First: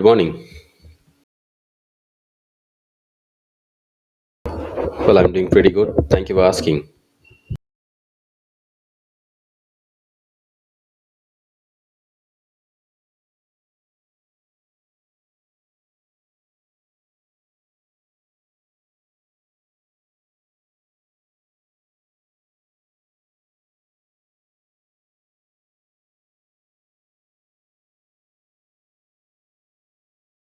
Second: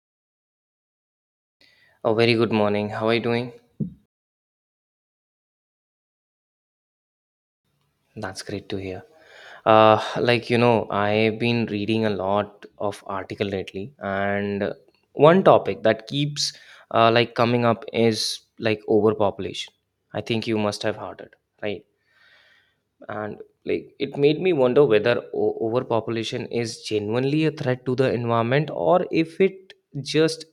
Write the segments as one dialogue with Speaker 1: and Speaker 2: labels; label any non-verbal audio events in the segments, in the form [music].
Speaker 1: Good morning.
Speaker 2: Oh, very good morning. How are you doing?
Speaker 1: Well, I'm doing pretty good. Thank you for asking.
Speaker 2: That's great to hear. I've been reading a lot of article lately, and one topic that keeps coming up is like overpopulation. I think you must have heard it, right? And like, it made me wonder whether overpopulation is genuinely a threat to the environment or if it just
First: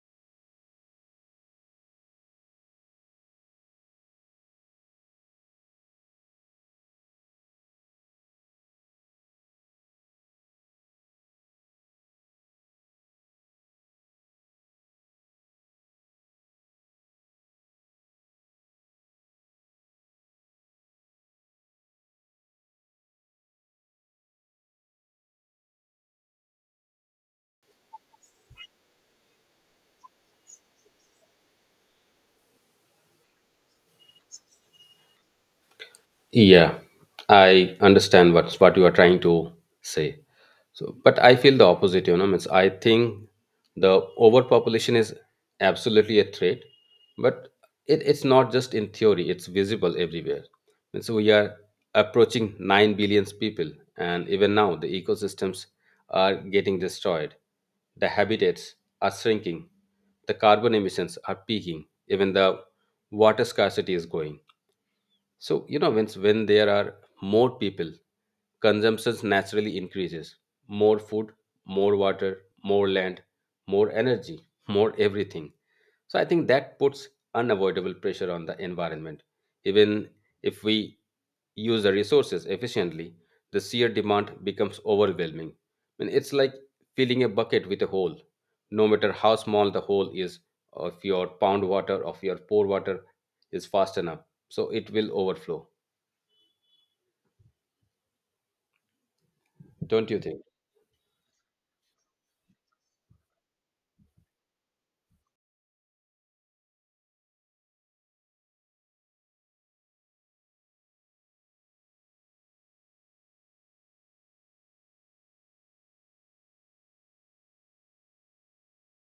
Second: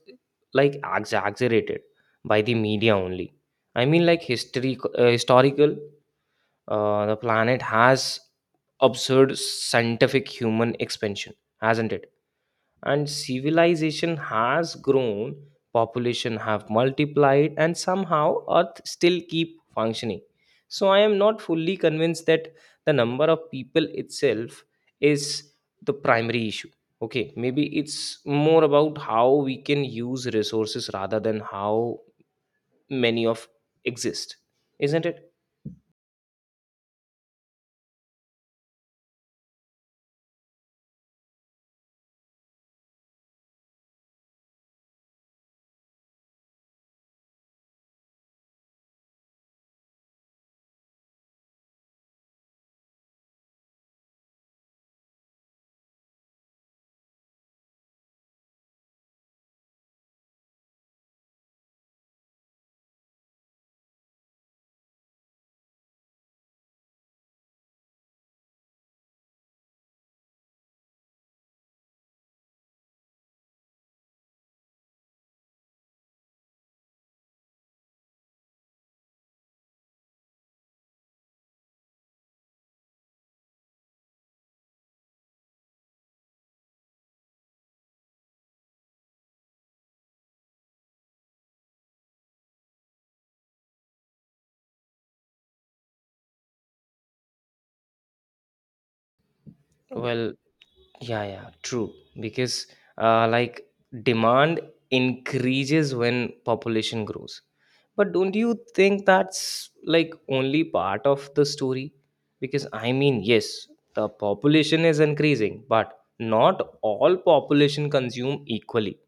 Speaker 2: like exaggerated by the media only. I mean, like history, historical the planet has observed scientific human expansion, hasn't it? And civilization has grown, population have multiplied, and somehow Earth still keep functioning. So I am not fully convinced that the number of people itself is the primary issue. Okay, maybe it's more about how we can use resources rather than how many of exist, isn't it?
Speaker 1: Yeah, I understand what you are trying to say. So, but I feel the opposite, you know. Means I think the overpopulation is absolutely a threat, but it's not just in theory, it's visible everywhere. And so we are approaching 9 billion people, and even now the ecosystems are getting destroyed. The habitats are shrinking, the carbon emissions are peaking, even the water scarcity is going so, you know, when there are more people, consumption naturally increases. More food, more water, more land, more energy, more everything. So I think that puts unavoidable pressure on the environment. Even if we use the resources efficiently, the sheer demand becomes overwhelming. I mean, it's like filling a bucket with a hole. No matter how small the hole is, or if your pound water, or if your pour water is fast enough so it will overflow.
Speaker 2: Okay.
Speaker 1: Don't you
Speaker 2: Well,
Speaker 1: think?
Speaker 2: yeah, yeah, true. Because uh, like demand increases when population grows. But don't you think that's like only part of the story? Because I mean, yes, the population is increasing, but not all population consume equally.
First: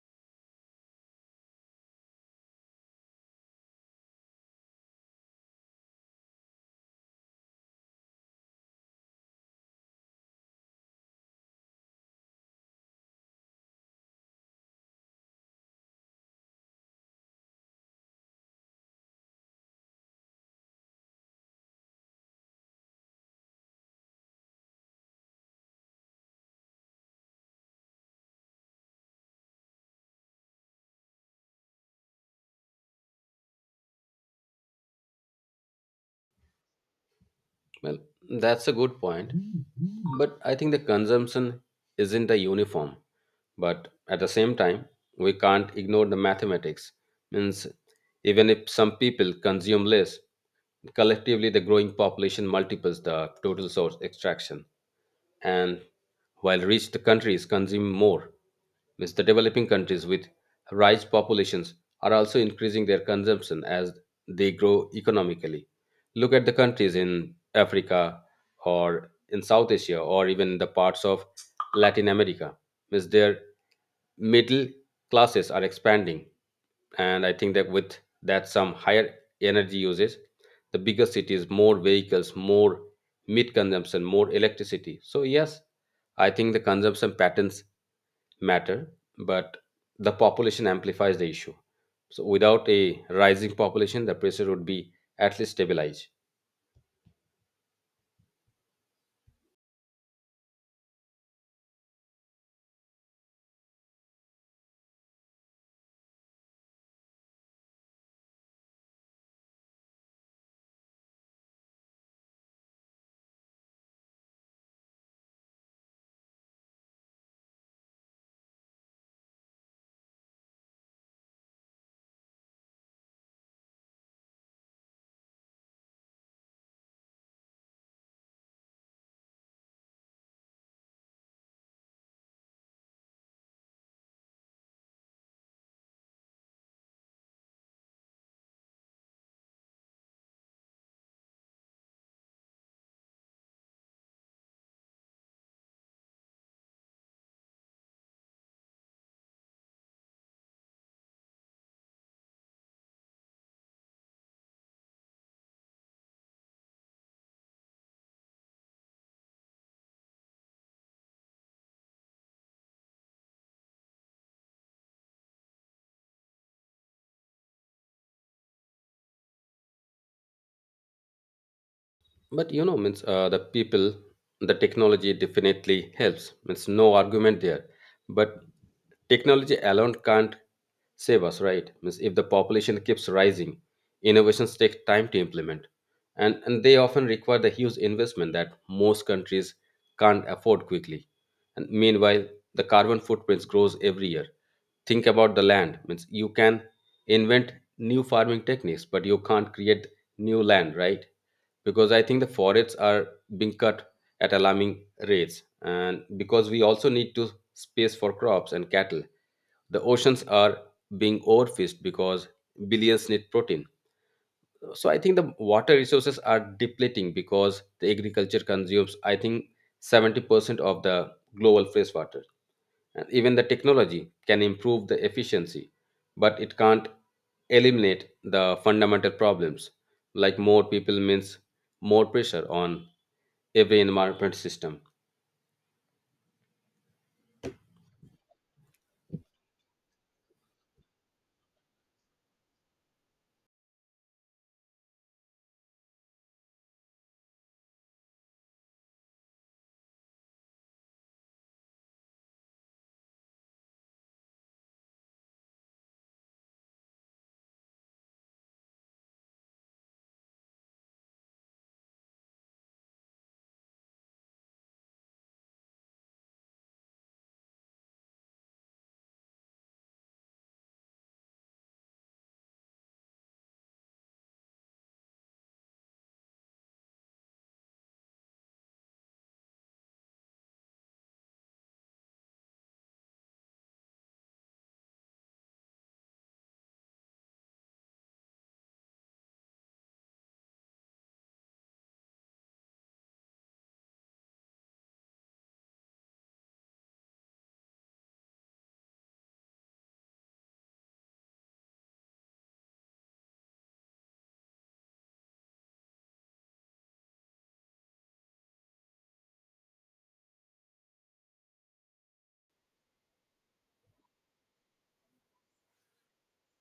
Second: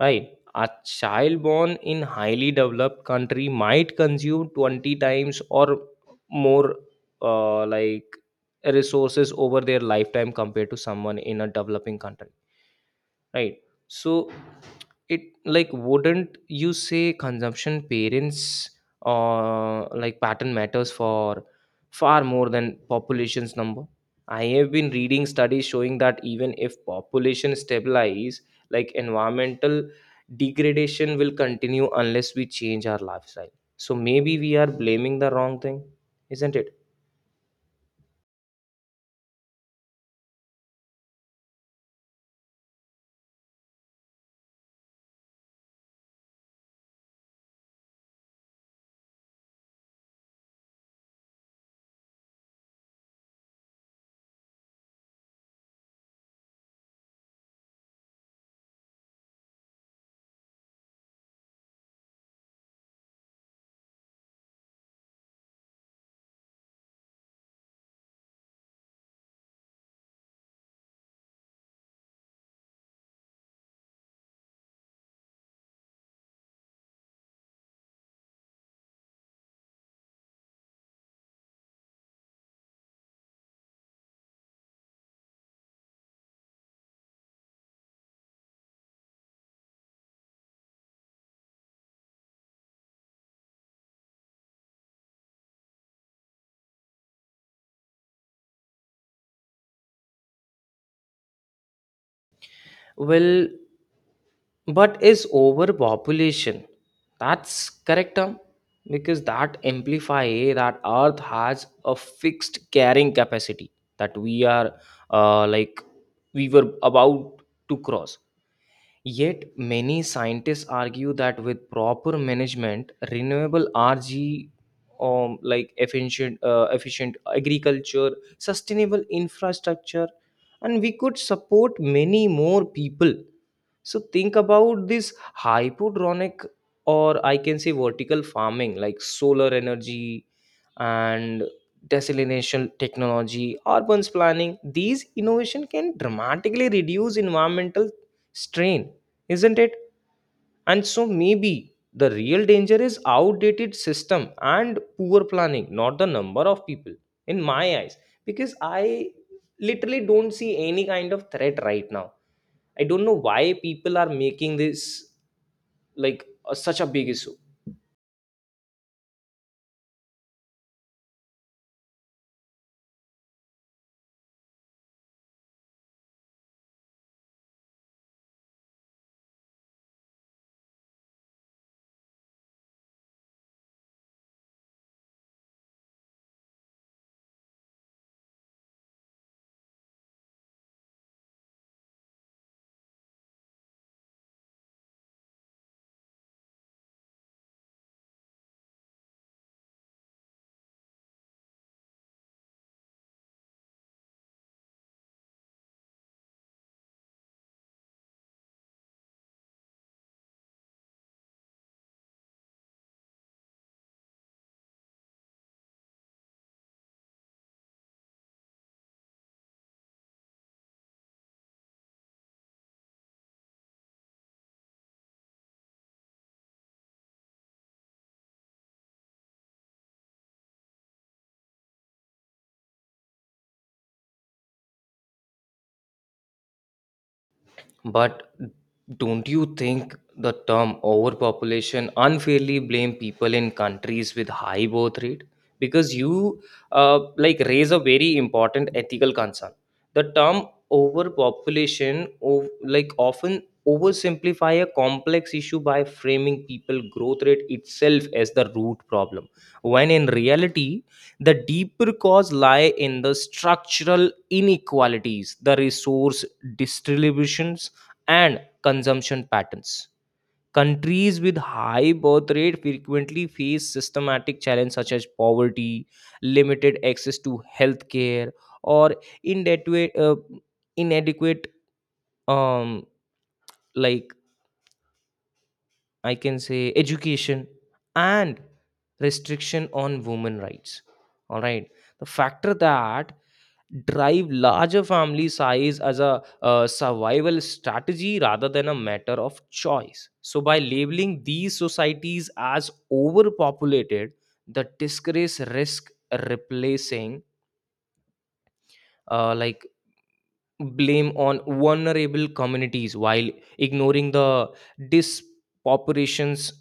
Speaker 2: Right. A child born in highly developed country might consume 20 times or more uh, like resources over their lifetime compared to someone in a developing country, right. So it like, wouldn't you say consumption parents or like pattern matters for far more than population's number? I have been reading studies showing that even if population stabilize, like environmental degradation will continue unless we change our lifestyle. So maybe we are blaming the wrong thing, isn't it?
Speaker 1: Well, that's a good point, but I think the consumption isn't a uniform, but at the same time we can't ignore the mathematics. Means even if some people consume less, collectively the growing population multiples the total source extraction. And while rich countries consume more, means the developing countries with rice populations are also increasing their consumption as they grow economically. Look at the countries in Africa or in South Asia or even the parts of Latin America. Means their middle classes are expanding, and I think that with that some higher energy usage, the bigger cities, more vehicles, more meat consumption, more electricity. So yes, I think the consumption patterns matter, but the population amplifies the issue. So without a rising population, the pressure would be at least stabilized.
Speaker 2: Well, but is overpopulation that's correct term, because that imply that earth has a fixed carrying capacity that we are uh, like we were about to cross. Yet many scientists argue that with proper management renewable rg, efficient efficient agriculture, sustainable infrastructure, and we could support many more people. So think about this hypodronic, or I can say vertical farming, like solar energy and desalination technology, urban planning. These innovation can dramatically reduce environmental strain, isn't it? And so maybe the real danger is outdated system and poor planning, not the number of people in my eyes. Because I literally don't see any kind of threat right now. I don't know why people are making this like a, such a big issue.
Speaker 1: But you know, means the people, the technology definitely helps. Means no argument there. But technology alone can't save us, right? Means if the population keeps rising, innovations take time to implement, and they often require the huge investment that most countries can't afford quickly. And meanwhile, the carbon footprint grows every year. Think about the land. Means you can invent new farming techniques, but you can't create new land, right? Because I think the forests are being cut at alarming rates, and because we also need to space for crops and cattle, the oceans are being overfished because billions need protein. So I think the water resources are depleting because the agriculture consumes, I think, 70% of the global fresh water. And even the technology can improve the efficiency, but it can't eliminate the fundamental problems. Like more people means more pressure on every environment system.
Speaker 2: But don't you think the term overpopulation unfairly blame people in countries with high birth rate? Because you raise a very important ethical concern. The term overpopulation of, like often oversimplify a complex issue by framing people growth rate itself as the root problem when in reality the deeper cause lie in the structural inequalities, the resource distribution and consumption patterns. Countries with high birth rate frequently face systematic challenges such as poverty, limited access to healthcare, or inadequate, uh, inadequate, um, like I can say education and restriction on women rights. All right. The factor that drive larger family size as a survival strategy rather than a matter of choice. So by labeling these societies as overpopulated, the disgrace risk replacing uh, like blame on vulnerable communities while ignoring the dispopulation's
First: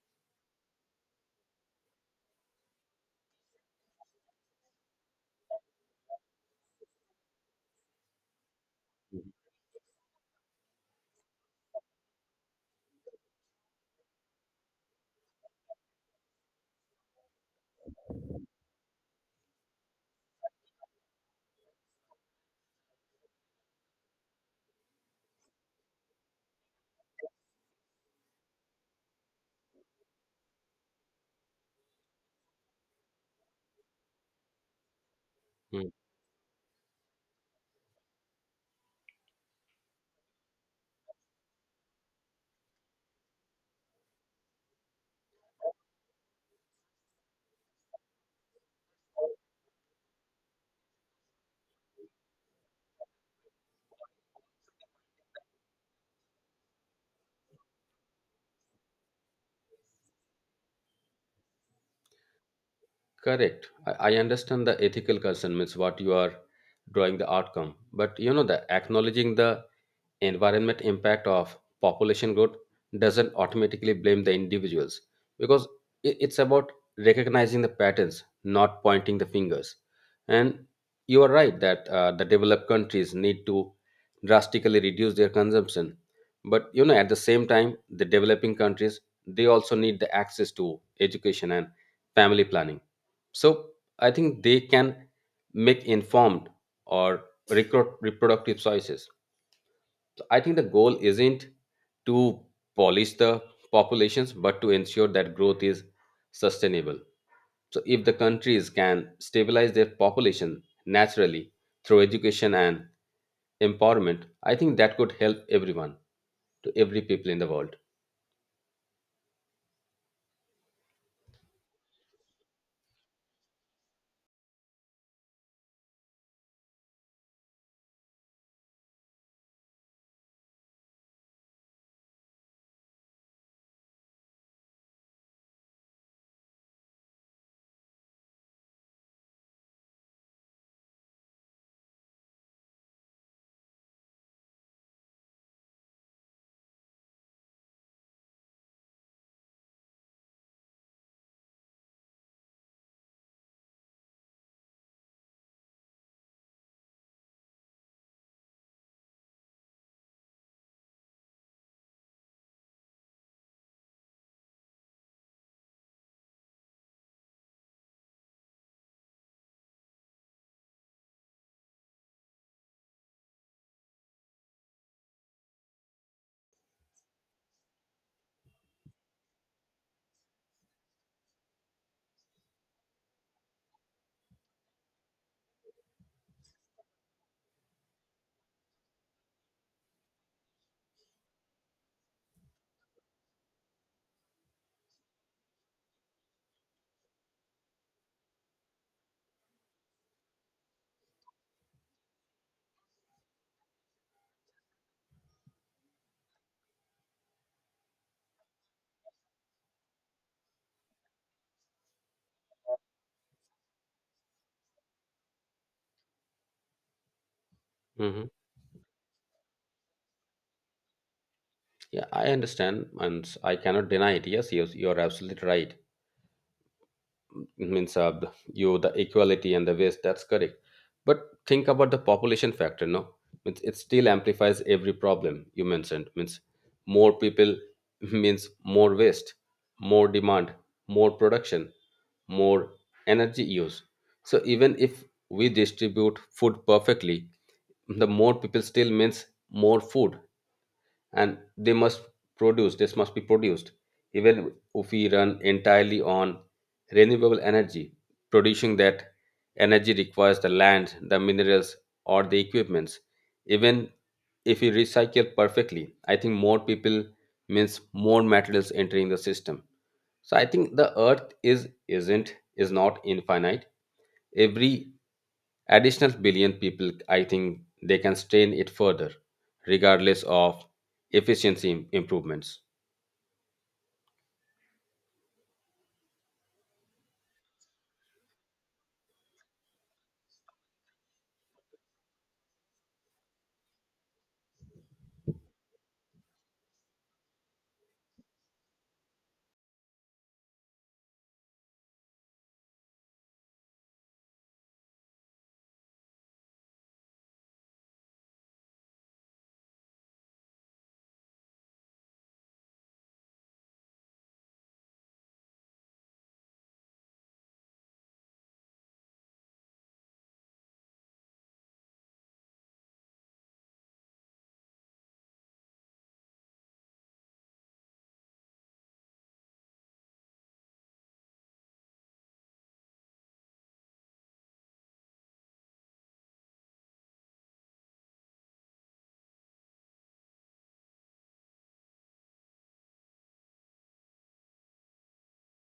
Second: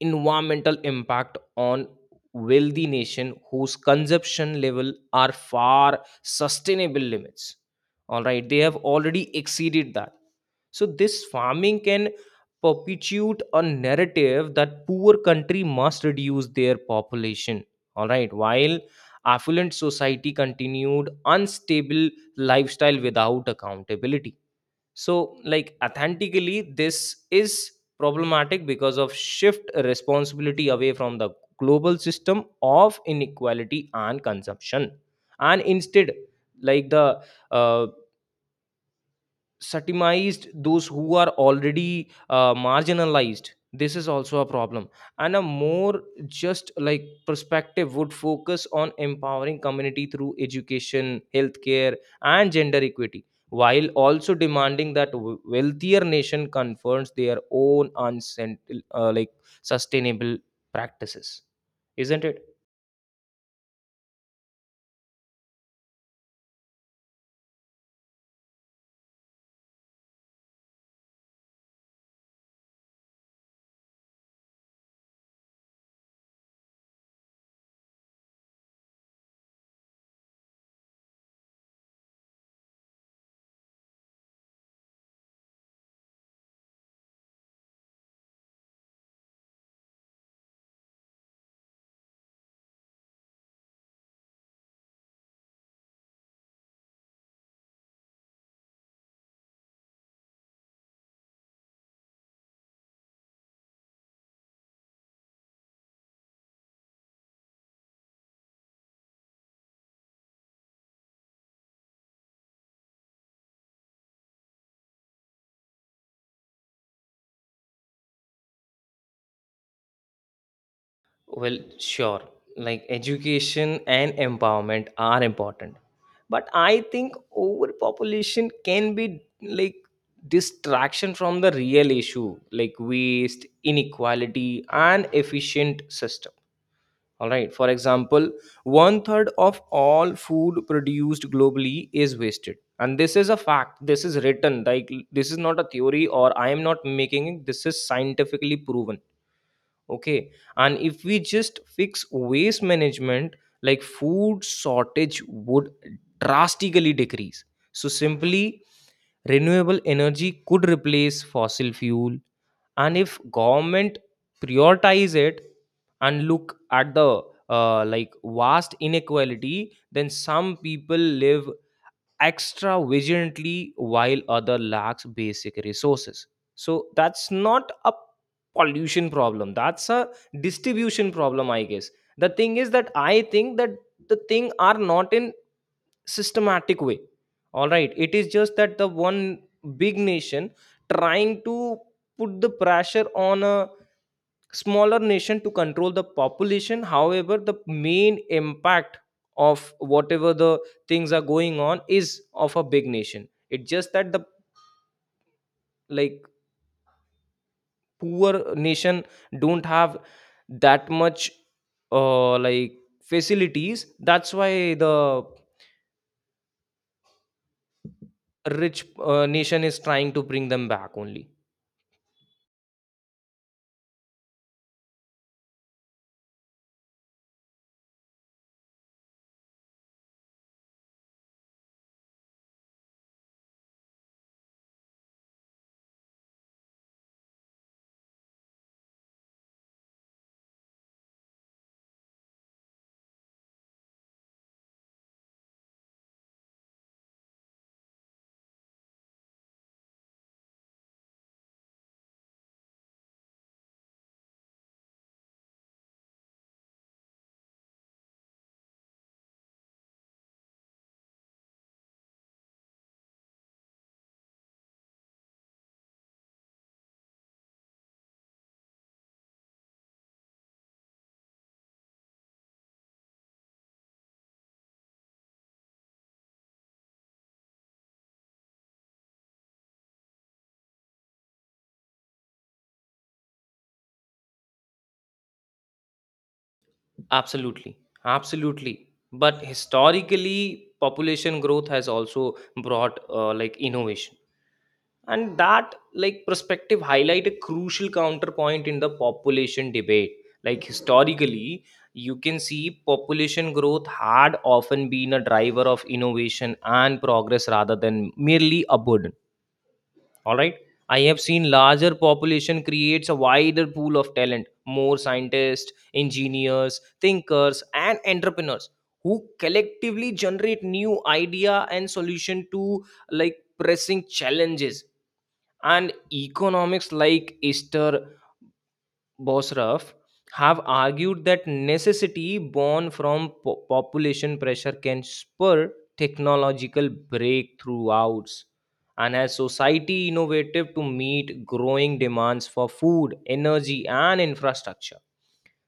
Speaker 2: environmental impact on wealthy nation whose consumption level are far sustainable limits, all right, they have already exceeded that. So this farming can perpetuate a narrative that poor country must reduce their population, all right, while affluent society continued unstable lifestyle without accountability. So like authentically this is problematic because of shift responsibility away from the global system of inequality and consumption, and
Speaker 1: Hmm.
Speaker 2: instead like the uh, satimized those who are already marginalized, this is also a problem. And a more just like perspective would focus on empowering community through education healthcare and gender equity, while also demanding that wealthier nation confronts their own uh, like sustainable practices, isn't it?
Speaker 1: Correct. I understand the ethical concern, means what you are drawing the outcome. But you know the acknowledging the environment impact of population growth doesn't automatically blame the individuals, because it's about recognizing the patterns, not pointing the fingers. And you are right that the developed countries need to drastically reduce their consumption, but you know at the same time the developing countries, they also need the access to education and family planning, so I think they can make informed or recruit reproductive choices. So I think the goal isn't to polish the populations, but to ensure that growth is sustainable. So, if the countries can stabilize their population naturally through education and empowerment, I think that could help everyone, to every people in the world.
Speaker 2: Well, sure. Like education and empowerment are important. But I think overpopulation can be like distraction from the real issue, like waste, inequality, and efficient system. All right. For example, one third of all food produced globally is wasted. And this is a fact. This is written. Like this is not a theory or I am not making it. This is scientifically proven, okay. And if we just fix waste management, like food shortage would drastically decrease. So simply renewable energy could replace fossil fuel, and if government prioritize it, and look at the vast inequality, then some people live extra vigilantly while other lacks basic resources. So that's not a pollution problem, that's a distribution problem, I guess. The thing is that I think that the thing are not in systematic way. All right, it is just that the one big nation trying to put the pressure on a smaller nation to control the population, however the main impact of whatever the things are going on is of a big nation. It's just that the like poor nation don't have that much uh, like facilities, that's why the
Speaker 1: Hmm.
Speaker 2: rich nation is trying to bring them back only.
Speaker 1: Yeah, I understand, and I cannot deny it. Yes, yes, you are absolutely right. Means you the equality and the waste, that's correct. But think about the population factor, no? Means it still amplifies every problem you mentioned. Means more people [laughs] means more waste, more demand, more production, more energy use. So even if we distribute food perfectly, the more people still means more food, and they must produce, this must be produced. Even if we run entirely on renewable energy, producing that energy requires the land, the minerals, or the equipments. Even if we recycle perfectly, I think more people means more materials entering the system. So I think the earth is not infinite. Every additional billion people, I think they can strain it further, regardless of efficiency improvements.
Speaker 2: Absolutely, absolutely. But historically population growth has also brought innovation, and that like perspective highlight a crucial counterpoint in the population debate. Like historically, you can see population growth had often been a driver of innovation and progress rather than merely a burden, all right. I have seen larger population creates a wider pool of talent, more scientists, engineers, thinkers and entrepreneurs, who collectively generate new idea and solution to like pressing challenges. And economics like Esther Bosraf have argued that necessity born from population pressure can spur technological breakthroughs, and as society innovative to meet growing demands for food, energy and infrastructure.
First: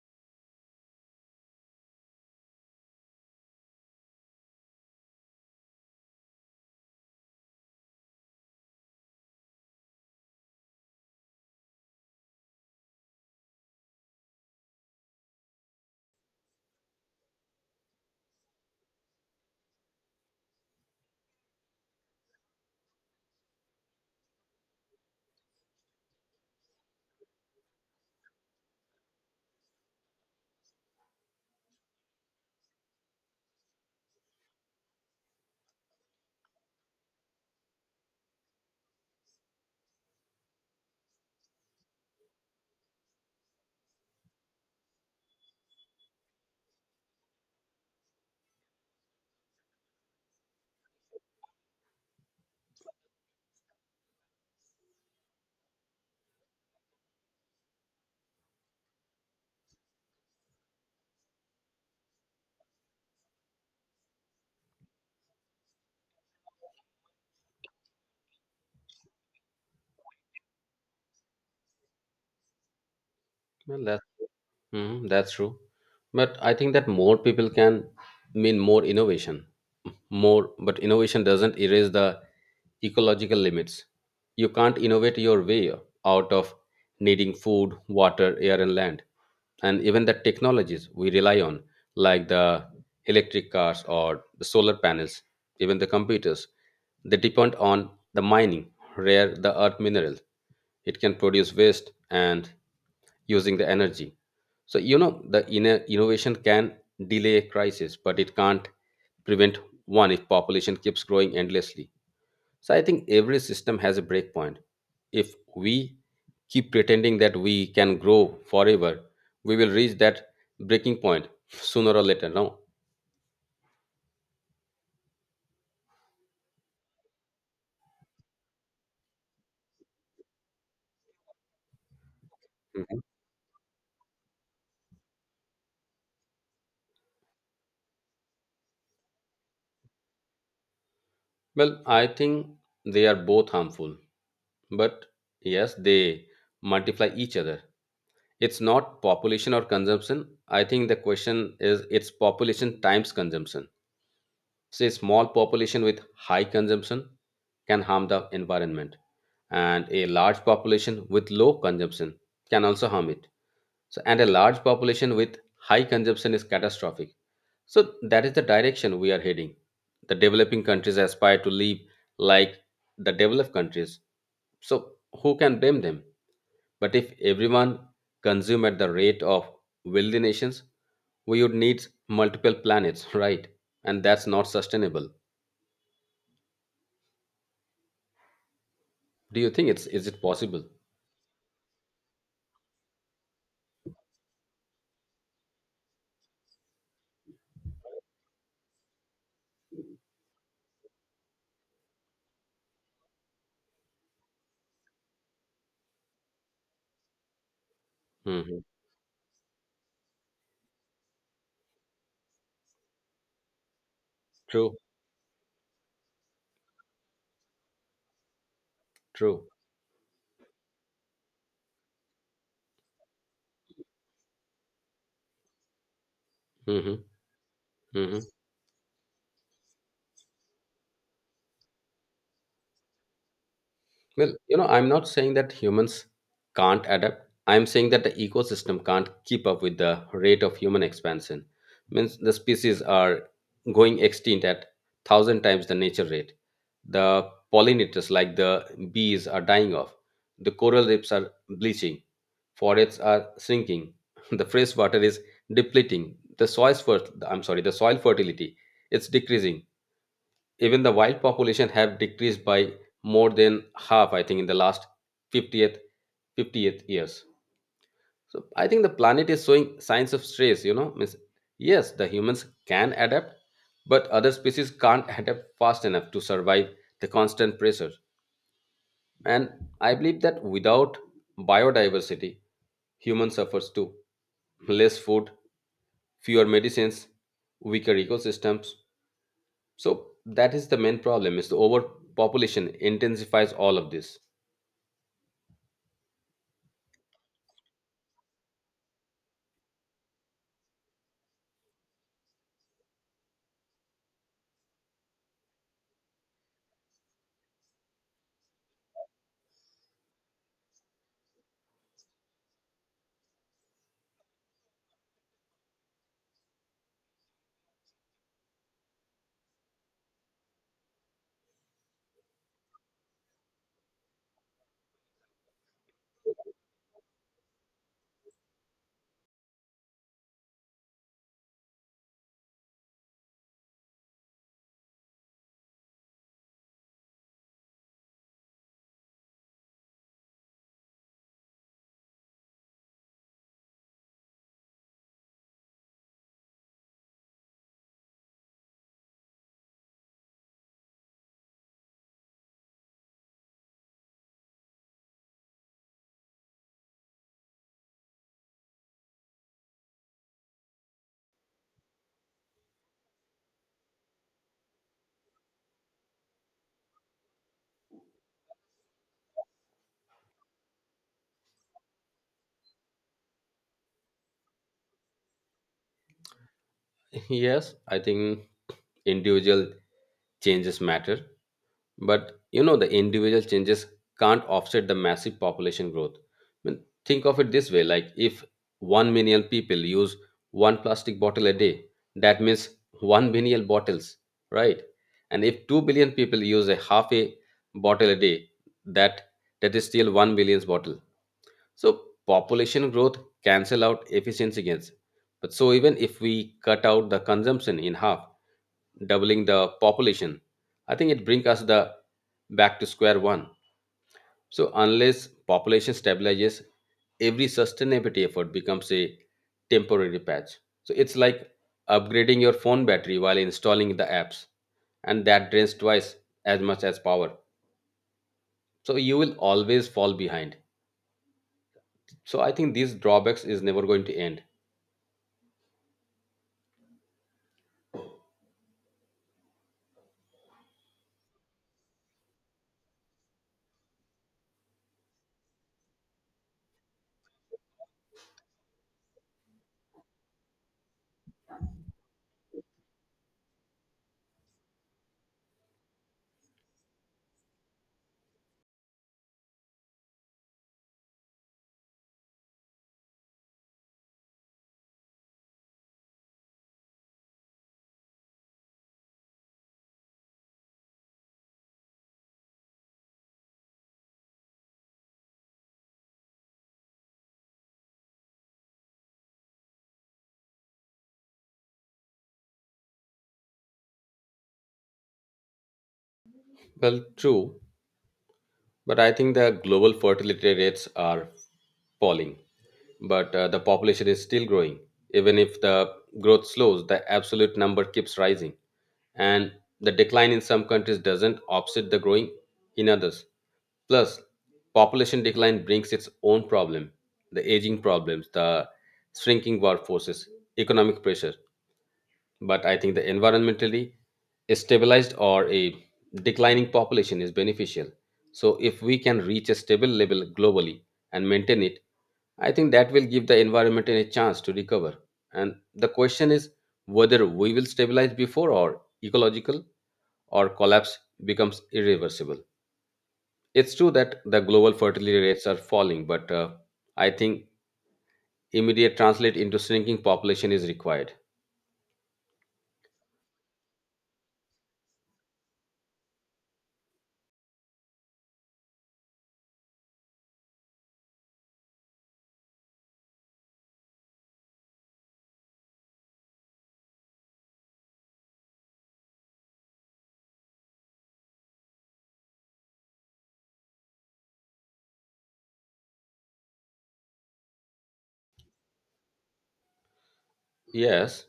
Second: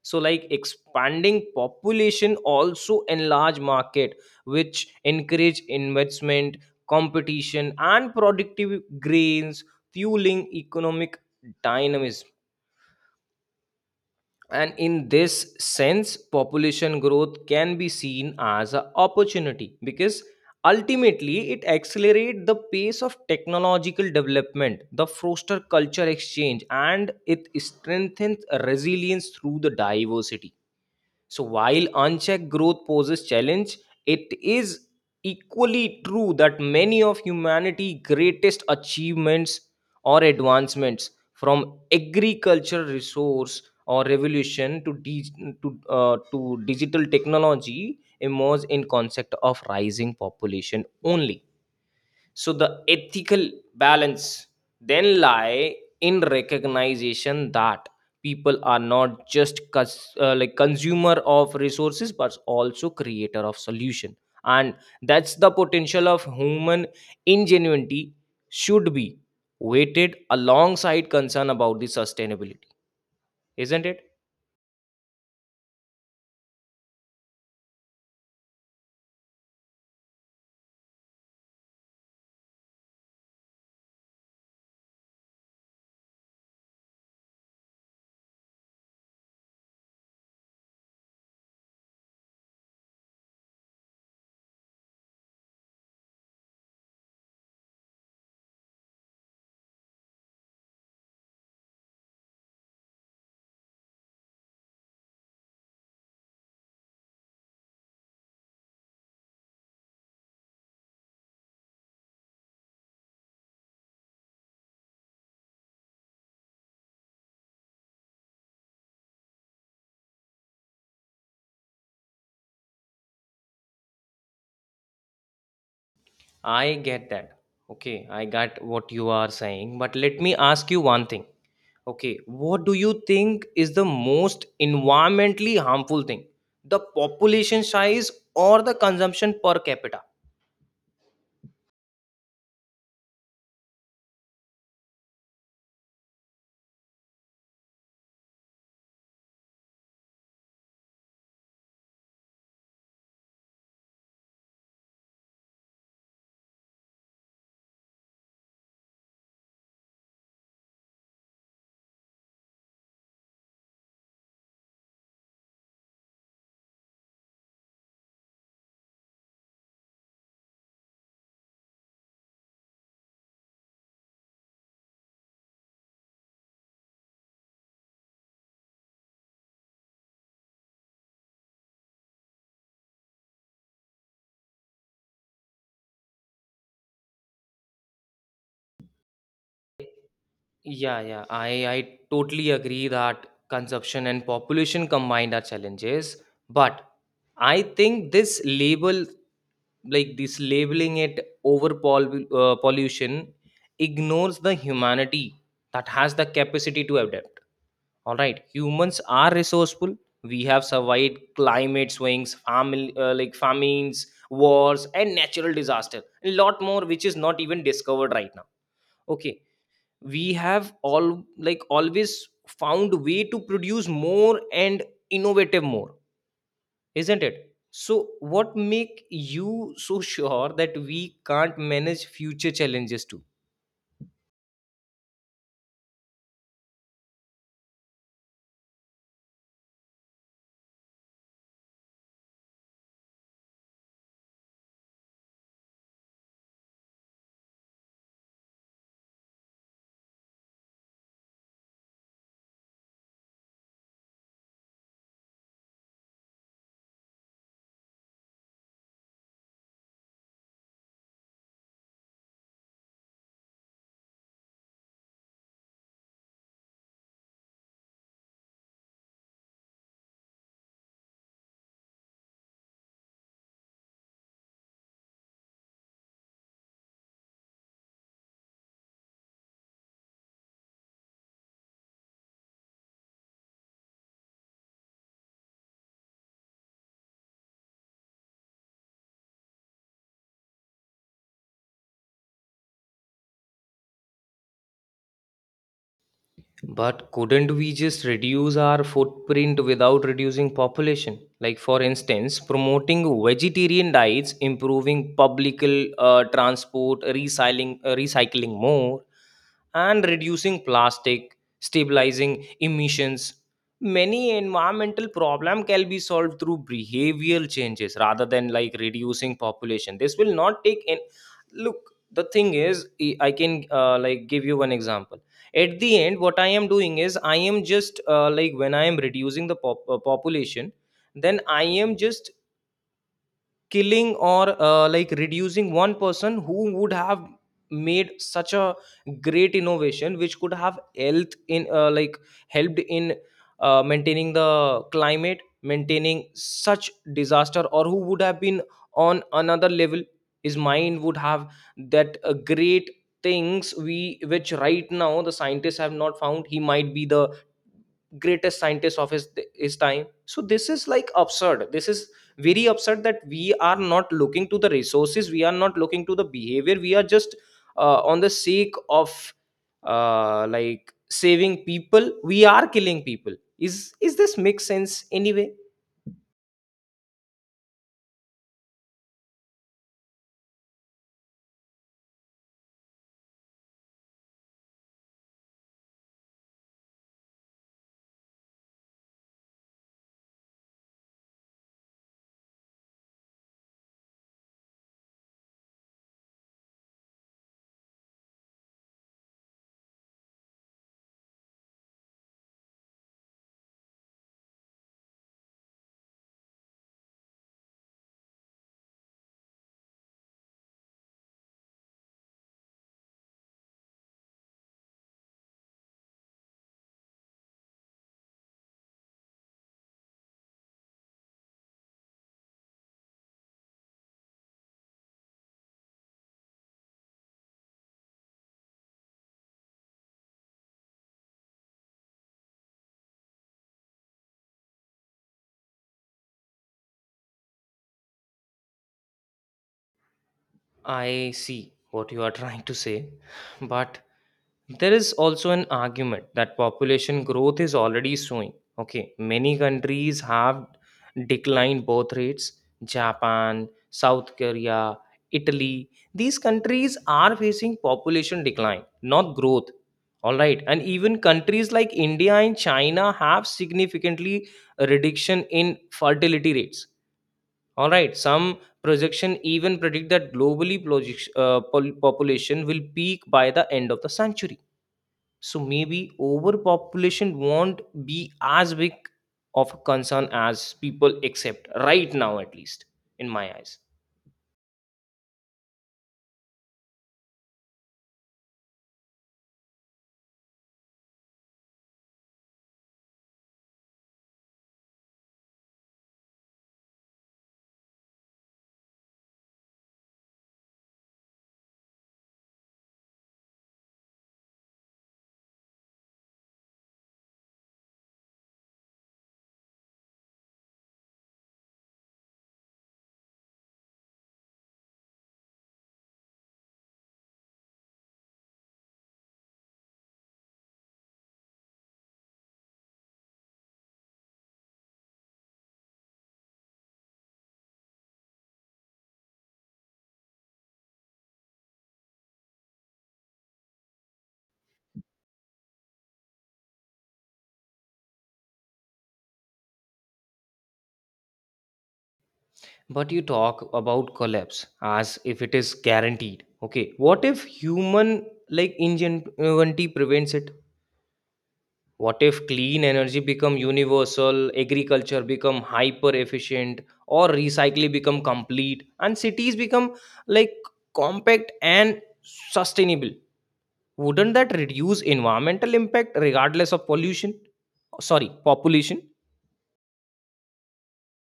Speaker 2: So like expanding population also enlarge market, which encourage investment, competition and productive grains, fueling economic dynamism. And in this sense population growth can be seen as an opportunity because ultimately it accelerates the pace of technological development, the foster culture exchange, and it strengthens resilience through the diversity. So while unchecked growth poses challenge, it is equally true that many of humanity's greatest achievements or advancements, from agricultural resource or revolution to, to digital technology, emerge in concept of rising population only. So the ethical balance then lie in recognition that people are not just consumer of resources but also creator of solution, and that's the potential of human ingenuity should be weighted alongside concern about the sustainability,
Speaker 1: Well
Speaker 2: isn't
Speaker 1: that,
Speaker 2: it?
Speaker 1: mhm, that's true. But I think that more people can mean more innovation, more, but innovation doesn't erase the ecological limits. You can't innovate your way out of needing food, water, air, and land. And even the technologies we rely on, like the electric cars or the solar panels, even the computers, they depend on the mining, rare the earth mineral. It can produce waste and using the energy. So you know the inner innovation can delay a crisis, but it can't prevent one if population keeps growing endlessly. So I think every system has a breakpoint. If we keep pretending that we can grow forever, we will reach that breaking point sooner or later. No.
Speaker 2: I get that. Okay, I got what you are saying, but let me ask you one thing. Okay, what do you
Speaker 1: Mhm.
Speaker 2: think is the most environmentally harmful thing? The population size or the consumption per capita?
Speaker 1: Well, I think they are both harmful, but yes, they multiply each other. It's not population or consumption. I think the question is, it's population times consumption. Say small population with high consumption can harm the environment, and a large population with low consumption can also harm it. So, and a large population with high consumption is catastrophic. So that is the direction we are heading. The developing countries aspire to live like the developed countries, so who can blame them? But if everyone consume at the rate of wealthy nations, we would need multiple planets [laughs] right? And that's not sustainable. Do you think it's is it possible?
Speaker 2: Yeah, yeah, I totally agree that consumption and population combined are challenges. But I think this label, like this labeling it pollution, ignores the humanity that has the capacity to adapt. All right,
Speaker 1: Hmm.
Speaker 2: humans are resourceful. We have survived climate swings, family like famines,
Speaker 1: True,
Speaker 2: wars, and natural disaster. A lot more, which is not even discovered right now. Okay,
Speaker 1: true.
Speaker 2: we have all like always found way to produce more and innovative more,
Speaker 1: Hmm.
Speaker 2: isn't it? So,
Speaker 1: Hmm.
Speaker 2: what make you so sure that we can't manage future challenges too?
Speaker 1: Well, you know, I'm not saying that humans can't adapt. I'm saying that the ecosystem can't keep up with the rate of human expansion. Means the species are going extinct at thousand times the nature rate. The pollinators, like the bees, are dying off. The coral reefs are bleaching. Forests are shrinking. [laughs] The fresh water is depleting. The soil, the soil fertility, it's decreasing. Even the wild population have decreased by more than half, I think, in the last 50th 50th years. So I think the planet is showing signs of stress, you know. Means yes, the humans can adapt, but other species can't adapt fast enough to survive the constant pressure. And I believe that without biodiversity, human suffers too. Less food, fewer medicines, weaker ecosystems. So that is the main problem, is the overpopulation intensifies all of this.
Speaker 2: But couldn't we just reduce our footprint without reducing population? Like, for instance, promoting vegetarian diets, improving public transport, recycling more, and reducing plastic, stabilizing emissions. Many environmental problem can be solved through behavioral changes rather than like reducing population. This will not take in. Look, the thing is, I can give you one example. At the end what I am doing is I am just when I am reducing the population, then I am just killing or reducing one person who would have made such a great innovation, which could have helped in helped in maintaining the climate, maintaining such disaster, or who would have been on another level. His mind would have that great things we, which right now the scientists have not found. He might be the greatest scientist of his time. So this is like absurd. This is very upset that we are not looking to the resources, we are not looking to the behavior, we are just on the sake of saving people we are killing people. Is this make sense anyway?
Speaker 1: [laughs] Yes, I think individual changes matter, but you know the individual changes can't offset the massive population growth. I mean, think of it this way, like if 1 million people use one plastic bottle a day, that means 1 billion bottles, right? And if 2 billion people use a half a bottle a day, that that is still 1 billion bottle. So population growth cancel out efficiency gains. But so even if we cut out the consumption in half, doubling the population, I think it brings us the back to square one. So unless population stabilizes, every sustainability effort becomes a temporary patch. So it's like upgrading your phone battery while installing the apps, and that drains twice as much as power. So you will always fall behind. So I think these drawbacks is never going to end.
Speaker 2: I see what you are trying to say, but there is also an argument that population growth is already showing. Okay, many countries have declined birth rates. Japan, South Korea, Italy, these countries are facing population decline, not growth. All right, and even countries like India and China have significantly reduction in fertility rates, all right, some projection even predict that globally population will peak by the end of the century. So maybe overpopulation won't be as big of a concern as people accept right now, at least in my eyes.
Speaker 1: Well, true, but I think the global fertility rates are falling, but the population is still growing. Even if the growth slows, the absolute number keeps rising, and the decline in some countries doesn't offset the growing in others. Plus, population decline brings its own problem, the aging problems, the shrinking workforces, economic pressure. But I think the environmentally stabilized or a declining population is beneficial. So if we can reach a stable level globally and maintain it, I think that will give the environment a chance to recover. And the question is whether we will stabilize before or ecological or collapse becomes irreversible. It's true that the global fertility rates are falling, but I think immediate translate into shrinking population is required.
Speaker 2: But you talk about collapse as if it is guaranteed. Okay, what if human like ingenuity prevents it? What if clean energy become universal, agriculture become hyper efficient, or recycling become complete, and cities become like compact and sustainable? Wouldn't that reduce environmental impact regardless of pollution, sorry, population?
Speaker 1: Yes,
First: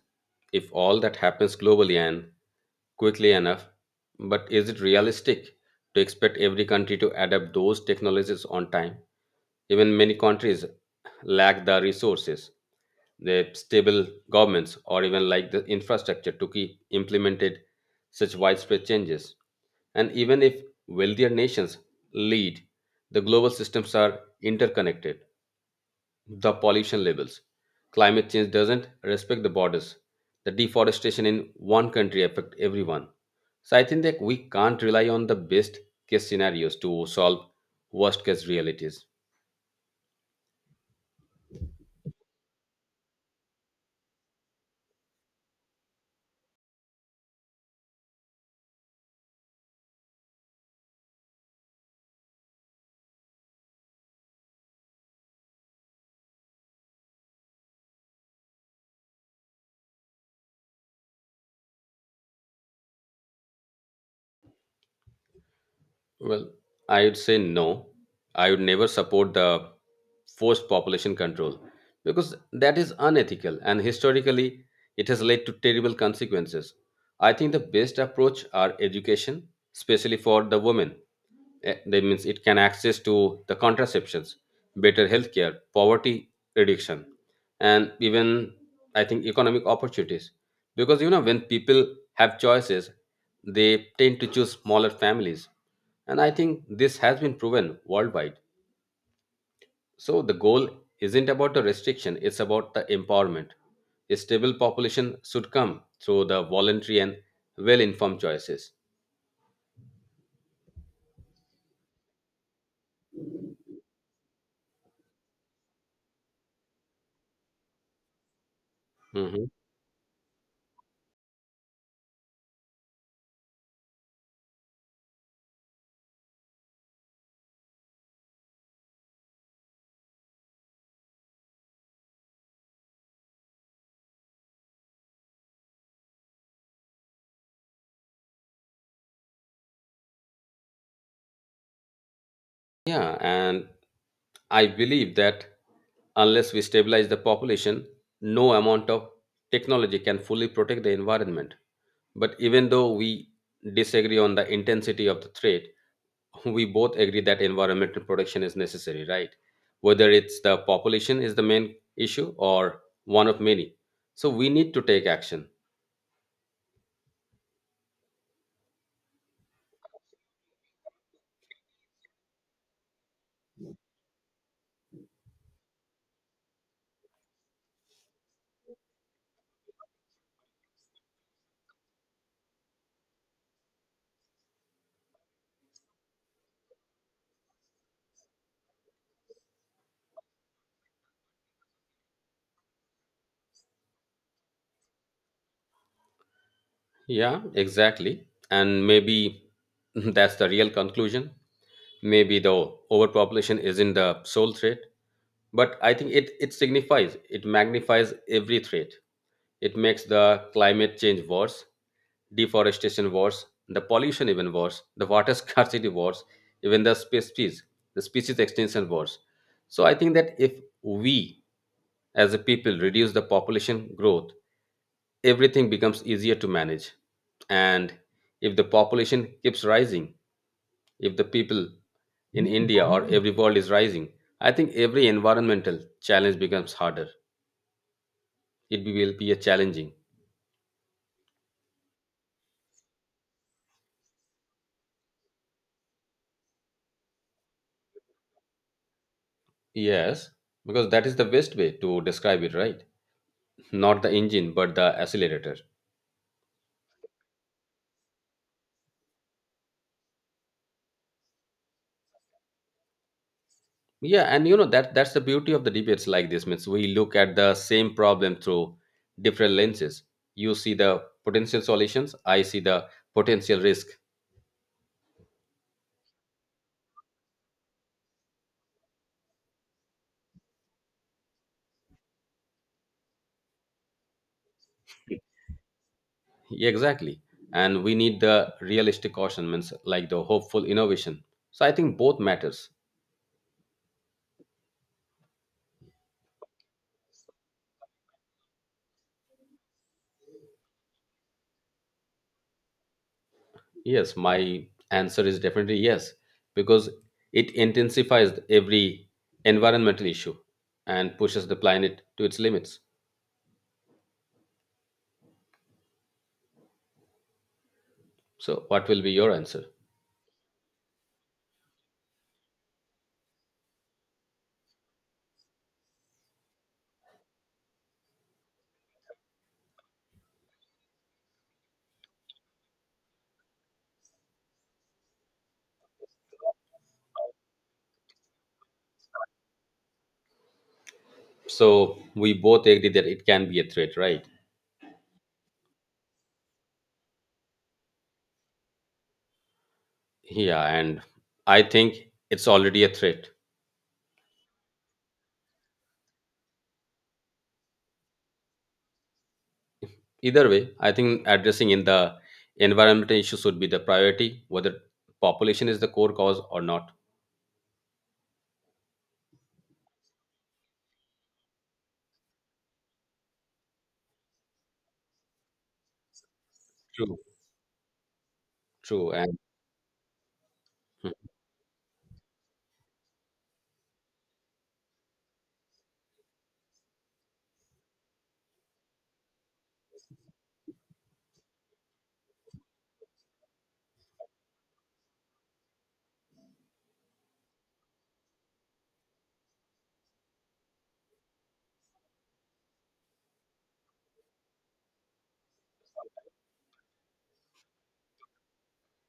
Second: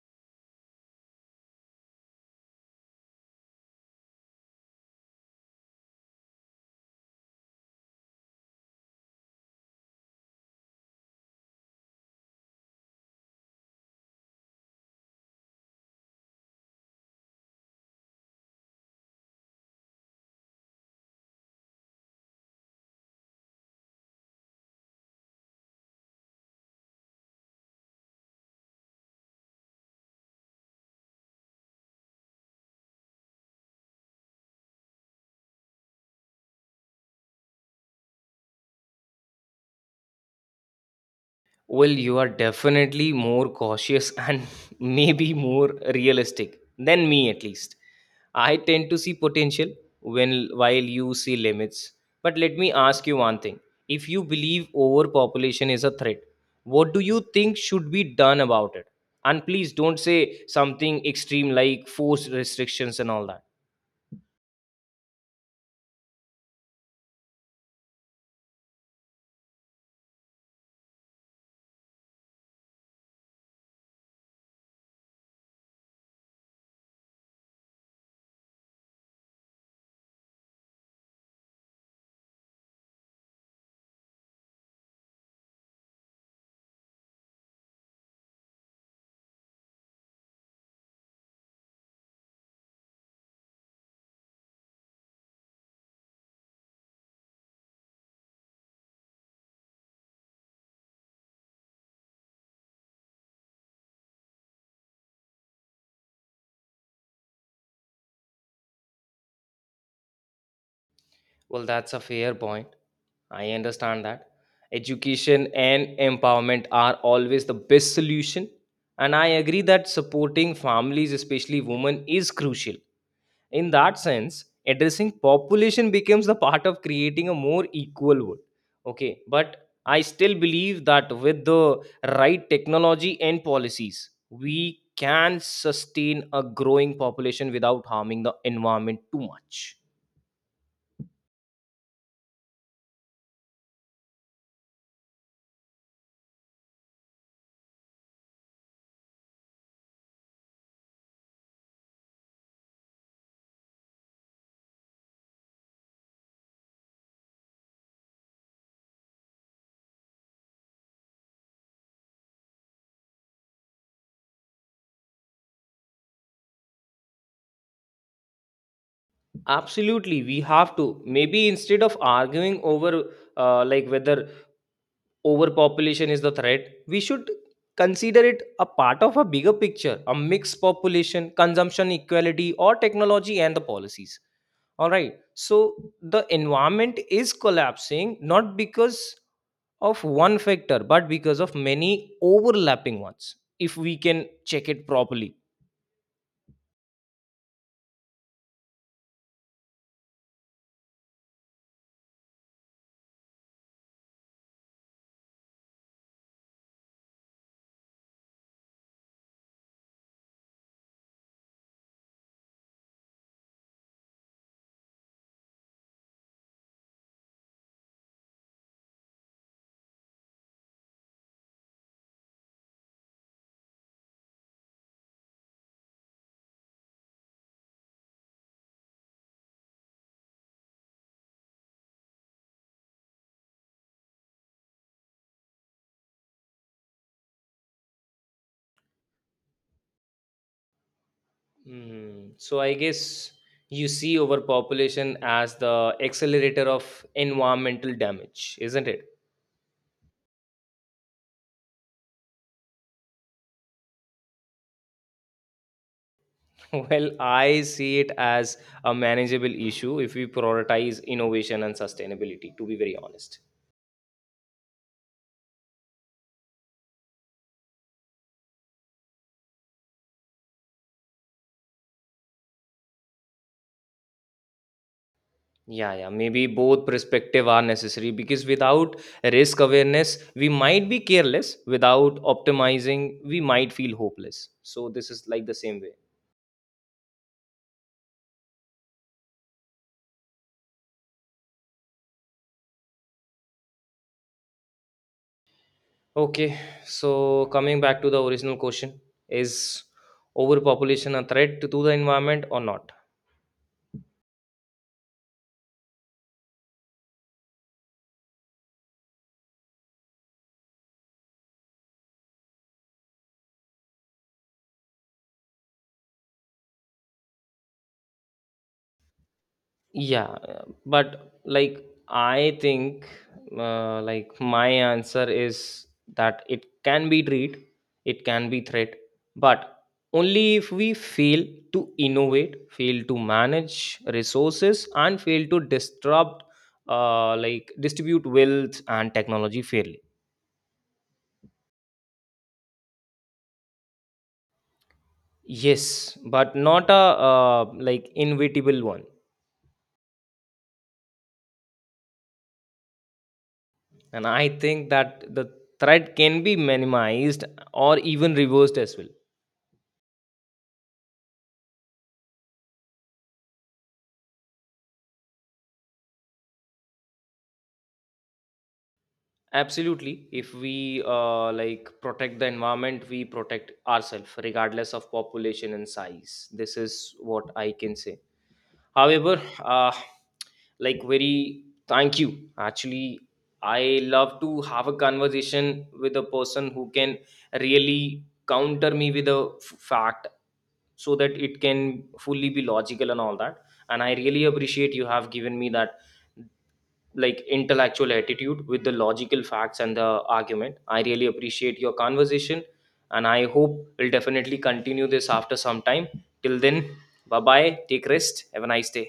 Speaker 1: if all that happens globally and quickly enough, but is it realistic to expect every country to adapt those technologies on time? Even many countries lack the resources, the stable governments, or even like the infrastructure to keep implemented such widespread changes. And even if wealthier nations lead, the global systems are interconnected, the pollution levels. Climate change doesn't respect the borders. The deforestation in one country affect everyone. So I think that we can't rely on the best case scenarios to solve worst case realities.
Speaker 2: Well, you are definitely more cautious [laughs] and maybe more realistic than me, at least. I tend to see potential when while you see limits. But let me ask you one thing. If you believe overpopulation is a threat, what do you think should be done about it? And please don't say something extreme like forced restrictions and all that.
Speaker 1: Well, I would say no. I would never support the forced population control because that is unethical and historically it has led to terrible consequences. I think the best approach are education, especially for the women. Eh, that means it can access to the contraceptions, better healthcare, poverty reduction, and even I think economic opportunities. Because you know when people have choices, they tend to choose smaller families, and I think this has been proven worldwide. So the goal isn't about the restriction, it's about the empowerment. A stable population should come through the voluntary and well informed choices.
Speaker 2: Well, that's a fair point. I understand that. Education and empowerment are always the best solution. And I
Speaker 1: Mhm.
Speaker 2: agree that supporting families, especially women, is crucial. In that sense, addressing population becomes the part of creating a more equal world. Okay, but I still believe that with the right technology and policies, we can sustain a growing population without harming the environment too much.
Speaker 1: Yeah, and I believe that unless we stabilize the population, no amount of technology can fully protect the environment. But even though we disagree on the intensity of the threat, we both agree that environmental protection is necessary, right? Whether it's the population is the main issue or one of many. So we need to take action.
Speaker 2: Absolutely, we have to. Maybe instead of arguing over whether overpopulation is the threat, we should consider it a part of a bigger picture, a mixed population, consumption equality, or technology and the policies. All right. So the environment is collapsing not because of one factor, but because of many overlapping ones, if we can check it properly.
Speaker 1: Yeah, exactly. And maybe [laughs] that's the real conclusion. Maybe the overpopulation isn't the sole threat, but I think it signifies, it magnifies every threat. It makes the climate change worse, deforestation wars, the pollution even wars, the water [laughs] scarcity wars, even the species extinction wars. So I think that if we as a people reduce the population growth, everything becomes easier to manage. And if the population keeps rising, if the people in India or every world is rising, I think every environmental challenge becomes harder. It will be a challenging.
Speaker 2: Mm, so I guess you see overpopulation as the accelerator of environmental damage, isn't it?
Speaker 1: Yes, because that is the best way to describe it, right? Not the engine, but the accelerator.
Speaker 2: [laughs] Well, I see it as a manageable issue if we prioritize innovation and sustainability, to be very honest.
Speaker 1: Yeah, and you know that that's the beauty of the debates like this. Means we look at the same problem through different lenses. You see the potential solutions, I see the potential risk.
Speaker 2: Yeah, yeah, maybe both perspective are necessary because without risk awareness, we might be careless. Without optimizing, we might feel hopeless. So this is like the same way.
Speaker 1: Yeah, exactly. And we need the realistic caution, means like the hopeful innovation, so I think both matters.
Speaker 2: Okay, so coming back to the original question, is overpopulation a threat to the environment or not?
Speaker 1: Yes, my answer is definitely yes, because it intensifies every environmental issue and pushes the planet to its limits. So what will be your answer?
Speaker 2: Yeah, but like I think, my answer is that it can be treat, it can be threat, but only if we fail to innovate, fail to manage resources, and fail to disrupt, distribute wealth and technology fairly.
Speaker 1: So we both agree that it can be a threat, right?
Speaker 2: Yes, but not a inevitable one.
Speaker 1: Yeah, and I think it's already a threat.
Speaker 2: And I think that the threat can be minimized or even reversed as well.
Speaker 1: Either way, I think addressing in the environmental issues should be the priority, whether population is the core cause or not.
Speaker 2: Absolutely, if we protect the environment, we protect ourselves regardless of population and size. This is
Speaker 1: True,
Speaker 2: what I can say.
Speaker 1: true, and
Speaker 2: However, like
Speaker 1: hmm,
Speaker 2: very thank you. Actually, I love to have a conversation with a person who can really counter me with a fact, so that it can fully be logical and all that, and I really appreciate you have given me that like intellectual attitude with the logical facts and the argument. I really appreciate your conversation, and I hope we'll definitely continue this after some time. Till then, bye bye, take rest, have a nice day.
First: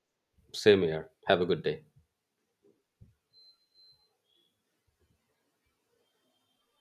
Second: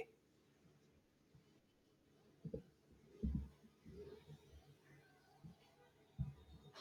Speaker 1: same here, have a good day.